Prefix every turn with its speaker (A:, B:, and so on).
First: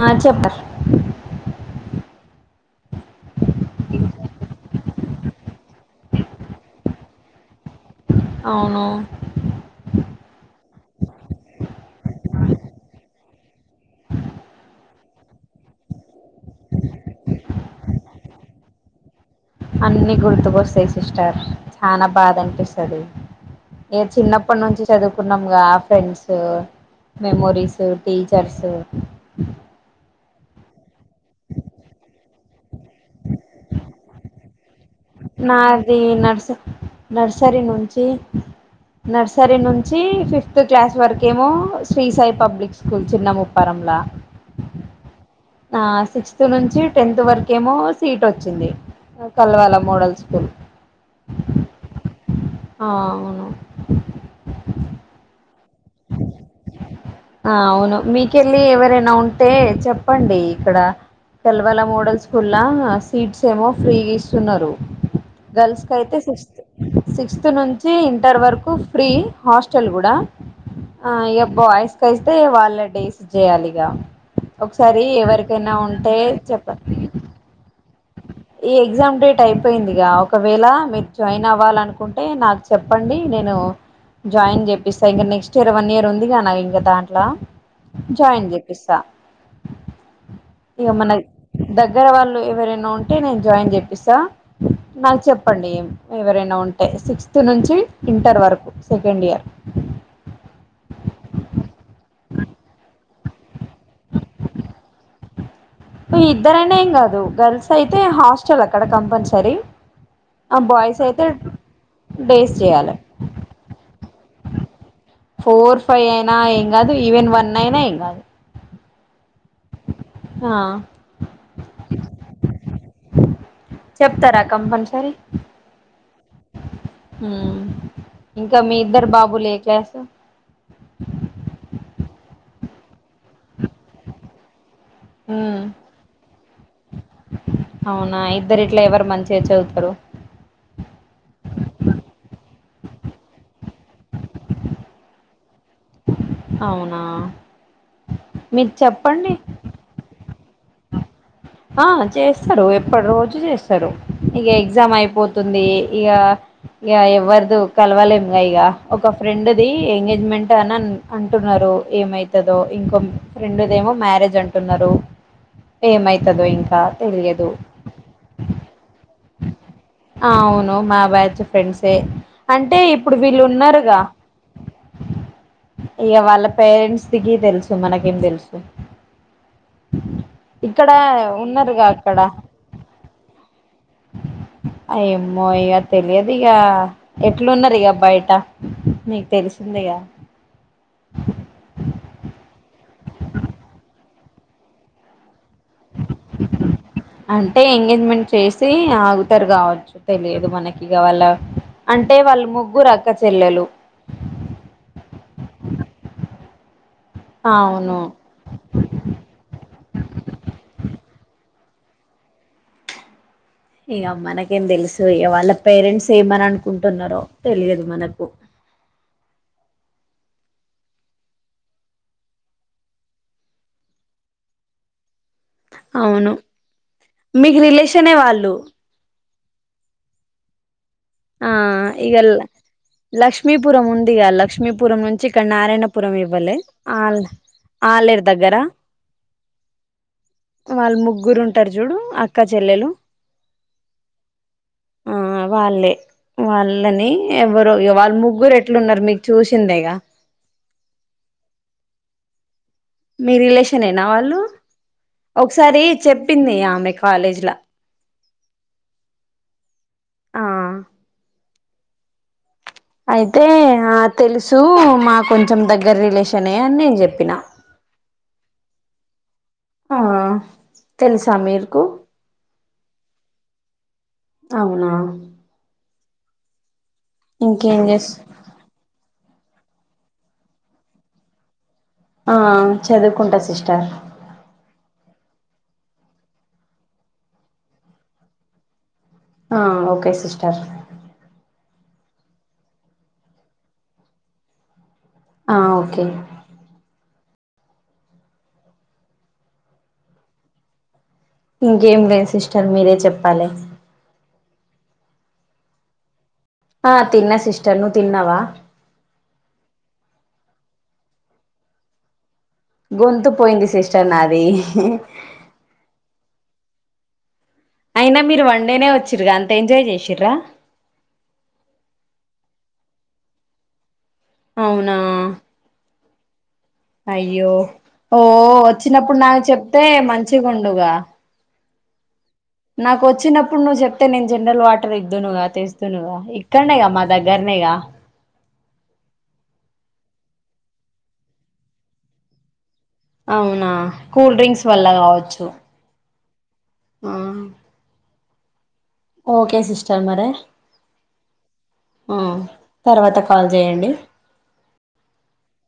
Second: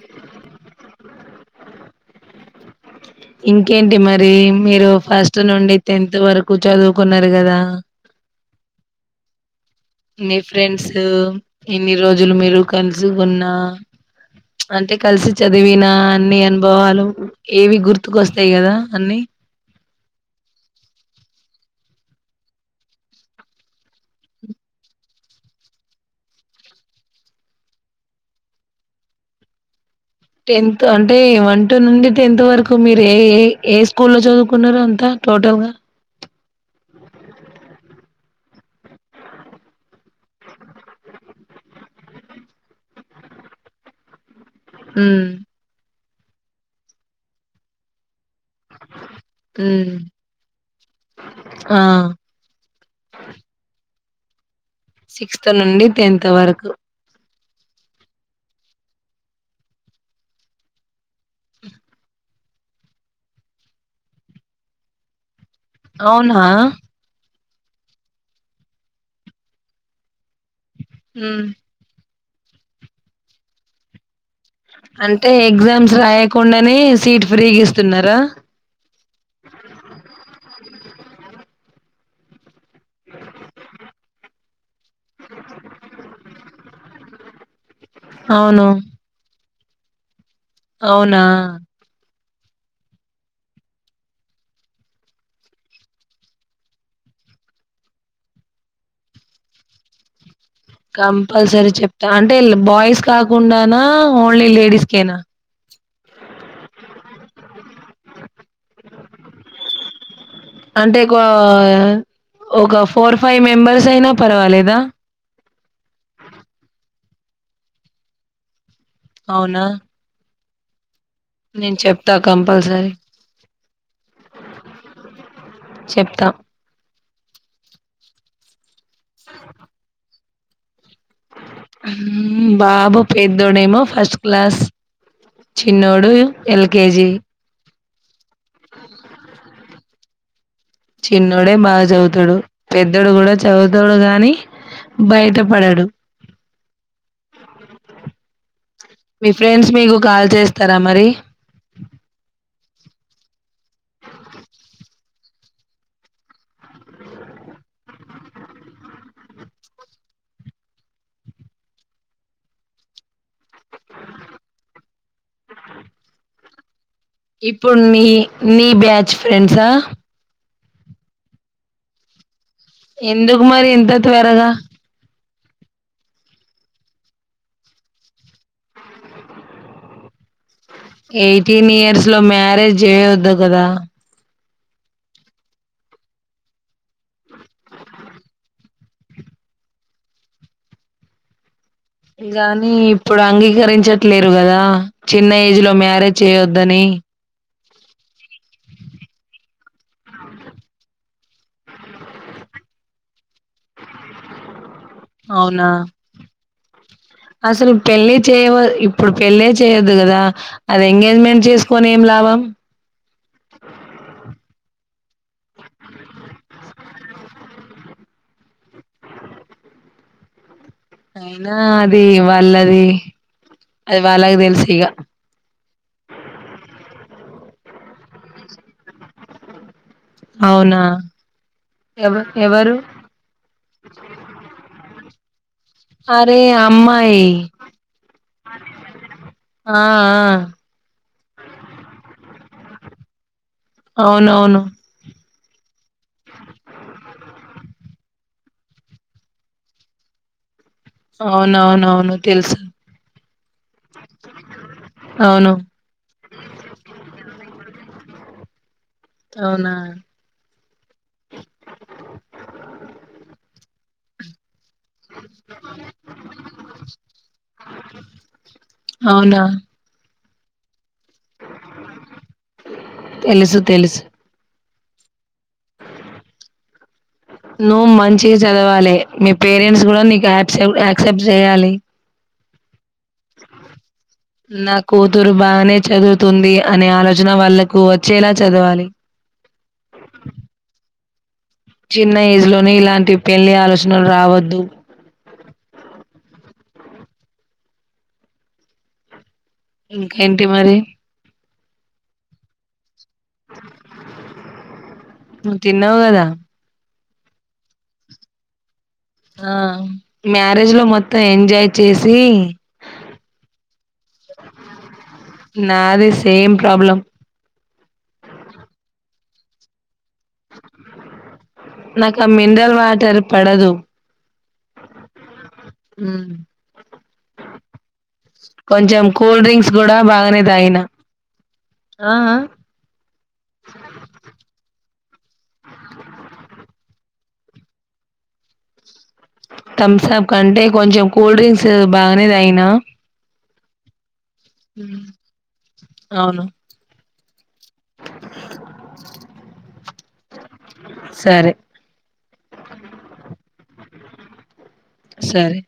A: మాచప్పర్.
B: ఇంకేంటి మరి మీరు ఫస్ట్ నుండి టెన్త్ వరకు చదువుకున్నారు కదా.
A: అవును.
B: మీ ఫ్రెండ్స్ ఇన్ని రోజులు మీరు కలుసుకున్నా ప్చ్ అంటే కలిసి చదివినా అన్ని అనుభవాలు ఏవి గుర్తుకొస్తాయి కదా అన్ని.
A: అన్ని గుర్తుకొస్తాయి సిస్టర్ చానా బాధ అనిపిస్తది. ఏ చిన్నప్పటి నుంచి చదువుకున్నాముగా ఫ్రెండ్స్ మెమోరీస్ టీచర్సు.
B: టెన్త్ అంటే వన్ టూ నుండి టెన్త్ వరకు మీరు ఏ ఏ ఏ స్కూల్ లో చదువు నుకున్నారు అంతా టోటల్ గా.
A: నాది నర్స్ నర్సరీ నుంచి నర్సరీ నుంచి ఫిఫ్త్ క్లాస్ వరకేమో శ్రీ సాయి పబ్లిక్ స్కూల్ చిన్న ముప్పరంలా.
B: ఉమ్
A: ఆహ్ సిక్స్త్ నుంచి టెన్త్ వరకేమో సీట్ వచ్ వచ్చింది ఆహ్ కల్వాల
B: ఉమ్
A: మోడల్ స్కూల్.
B: ఆ
A: ఆహ్ అవును.
B: సిక్స్త్ నుండి టెన్త్ వరకు.
A: ఆహ్ అవును మీకెళ్ళి ఎవరైనా ఉంటే చెప్పండి. ఇక్కడ తెల్వాల మోడల్స్కుల్లా సీట్స్ ఏమో ఫ్రీ గీస్తున్నారు. గర్ల్స్ కైతే
B: అవునా
A: సిక్స్త్ సిక్స్త్. టెన్త్ నుంచి ఇంటర్ వరకు ఫ్రీ హాస్టల్ కూడా. ఆహ్
B: ఉమ్
A: ఎబ్బో అయిస్త. కెళ్తే వాళ్ళ డేస్ చేయాలి ఇగా.
B: అంటే ఎగ్జామ్స్ రాయకుండానే
A: చెప్పండి
B: సీట్ ఫ్రీ ఇస్తున్నారా.
A: ఈ ఎగ్జామ్ డేట్ అయిపోయిందిగా ఒకవేళ. ఇలా మీరు జాయిన్ అవ్వాలనుకుంటే నాకు చె చెప్పండి నేను. జాయిన్ జేపిస్తా ఇంకా నెక్స్ట్ ఇయర్ వన్ ఇయర్ ఉందిగా నావి ఇంకా దాంట్లా. జాయిన్
B: అవును
A: చేపిస్తా. ఇగ
B: అవునా
A: మనకు దగ్గర వాళ్ళు. ఎవరైనా ఉంట అంటే నేను జాయిన్ జెపిస్త నాకు చెప్పండి ఏం ఎవరైనా ఉంటే సిక్స్త్ నుంచి ఇంటర్ వరకు సెకండ్ ఇయర్
B: కంపల్సరీ చెప్తా అంటే బాయ్స్ కాకుండానా ఓన్లీ లేడీస్కేనా
A: ఇద్దరనే ఏం గాదు గర్ల్స్ అయితే హాస్టల్ అక్కడ కంపల్సరీ ఆ
B: అంటే
A: బాయ్స్
B: ఒక
A: అయితే డేస్
B: ఒక
A: చేయాలి
B: ఫోర్ ఫైవ్ మెంబర్స్ అయినా పర్వాలేదా
A: ఫోర్ ఫైవ్ అయినా ఏం గాదు ఈవెన్ వన్ అయినా ఏం గాదు
B: అవునా
A: హా
B: నేను చెప్తా కంపల్సరీ
A: చెప్తారా కంపల్సరీ
B: చెప్తా
A: ఇంకా మీ ఇద్దరు బాబులు ఏ క్లాసు
B: బాబు పెద్దోడేమొ ఫస్ట్ క్లాస్ చిన్నోడు ఎల్కెజీ
A: అవునా ఇద్దరు ఎట్ల ఎవరు మంచిగా చదువుతారు
B: చిన్నోడే బాగా చదువుతాడు పెద్దోడు కూడా చదువుతాడు గాని బయట పడడు
A: అవునా మీరు చెప్పండి
B: తరా మరి
A: ఆ చేస్తారు ఎప్పటి రోజు చేస్తారు ఇక ఎగ్జామ్ అయిపోతుంది ఇగ ఇగ ఎవరిదో కలవలేము ఇగ ఒక ఫ్రెండ్ ది ఎంగేజ్మెంట్ అని అంటున్నారు ఏమైతదో ఇంకో ఫ్రెండ్ ది ఏమో మ్యారేజ్ అంటున్నారు ఏమైతు చదో ఇంకా
B: ఇప్పుడు నీ నీ బ్యాచ్ ఫ్రెండ్సా
A: అవును మా బ్యాచ్ ఫ్రెండ్సే అంటే ఇప్పుడు వీళ్ళు
B: ఎందుకు మరి ఇంత త్వరగా
A: ఇగ వాళ్ళ పేరెంట్స్ దికి తెలుసు మనకేం తెలుసు ఇక్కడ
B: ఎయిటీన్
A: ఉన్నారుగా
B: ఇయర్స్ లో మ్యారేజ్ చేయొద్దు కదా
A: ఏమో ఇక తెలియదు ఇక ఎట్లున్నారు ఇక బయట నీకు తెలిసిందిక
B: ఇగ ఇప్పుడు అంగీకరించట్ లేరు కదా చిన్న ఏజ్ లో మ్యారేజ్ చేయొద్దని
A: అంటే ఎంగేజ్మెంట్ చేసి ఆగుతారు గావచ్చు తెలియదు మనకి ఇక వాళ్ళ అంటే వాళ్ళు ముగ్గురు అక్క చెల్లెలు
B: అవునా అసలు
A: అవును
B: పెళ్ళి చేయ వ ఇప్పుడు పెళ్ళి చేయద్దు కదా అది ఎంగేజ్మెంట్ చేసుకొని ఏం లాభం
A: సో ఇగ వాళ్ళ పేరెంట్స్ ఏమని అనుకుంటున్నారో తెలియదు మనకు
B: అయినా అది వాళ్ళది అది వాళ్ళకి తెలుసు ఇగ
A: అవును మీకు రిలేషన్ వాళ్ళు
B: అవునా
A: ఆ ఇగ
B: ఎవ ఎవరు
A: లక్ష్మీపురం ఉందిగా. లక్ష్మీపురం ను ఇక్కడ నారాయణపురం
B: అరే
A: ఇవ్వలే ఆ
B: అమ్మాయి
A: ఆలేరు దగ్గర
B: ఆ ఆ
A: వాళ్ళ ముగ్గు గురుంటర్ చూడు అక్కా చెల్లెలు
B: అవునవును
A: ఆ వాళ్ళే వాళ్ళని ఎవరు వాళ్ళు ముగ్గురు ఎట్లు ఉన్నారు మీకు చూసిందేగా.
B: అవునవునవును తెలుసు.
A: మీ రిలేషన్ అంతేనా వాళ్ళు
B: అవును
A: ఒకసారి చెప్పింది. ఆమె కాలేజ్ లా
B: అవునా
A: ఆ అయితే ఆ తెలిసు సో మా కొంచెం దగ్గర రిలేషన్ అని నేను చెప్పిన
B: అవునా
A: ఆ తెలుసా మీకు
B: తెలుసు తెలుసు
A: అవునా ఇంకేం
B: నువ్వ్
A: చేస్
B: మంచిగ చదవాలె మీ పేరెంట్స్ కూడా నీకు యాక్సెప్ట్, యాక్సెప్ట్ చేయాలి.
A: ఆ చదువుకుంటా సిస్టర్.
B: బాగనే చదువుతుంది, అనే ఆలోచన వాళ్ళలకు వచ్చేలా చదవాలి.
A: ఆ ఓకే సిస్టర్
B: చిన్న ఏజ్లోనే ఇలాంటి పెళ్లి ఆలోచనలు రావద్దు.
A: ఆ ఓకే
B: ఇంక్ ఏంటి మరి
A: ఇంకేం లేదు సిస్టర్ మీరే చెప్ప్. చ్చెప్పలె
B: నువ్ తిన్నావ్ గద
A: ఆ తిన్న సిస్టర్ నువ్ తిన్నావా
B: ఆ మ్యారేజ్ లో మొత్తం ఎంజాయ్ చేసీ
A: గొంతు పోయింది సిస్టర్ నాది.
B: నాదీ సేమ్ ప్రాబ్లం.
A: అయినా మీరు వన్డేనే వచ్చిరుగా అంత ఎంజాయ్ చేసిర్రా.
B: నాకా ఆ మినరల్ వాటర్ పడదు.
A: అవునా
B: ఉమ్.
A: అయ్యో ఓ
B: కొంచెం
A: వచ్చినప్పుడు
B: కూల్
A: నాకు
B: డ్రింక్స్
A: చెప్తే మంచిగాండుగా.
B: ఆ ఆ
A: నాకు వచ్చినప్పుడు నువ్వు చెప్తే నేను జనరల్ వాటర్ ఇద్దునుగా తెస్తునుగా, ఇక్కడనేగా మా దగ్గరనేగా.
B: థమ్సప్ అంటే కొంచెం కూల్ డ్రింక్స్ బాగానేది అయినా
A: అవునా కూల్డ్రింక్స్ వల్ల కావచ్చు.
B: అవును
A: ఆ ఓకే సిస్టర్ టర్ మరె
B: సరే
A: ఉమ్ తర్వాత కాల్ చేయండి
B: సరే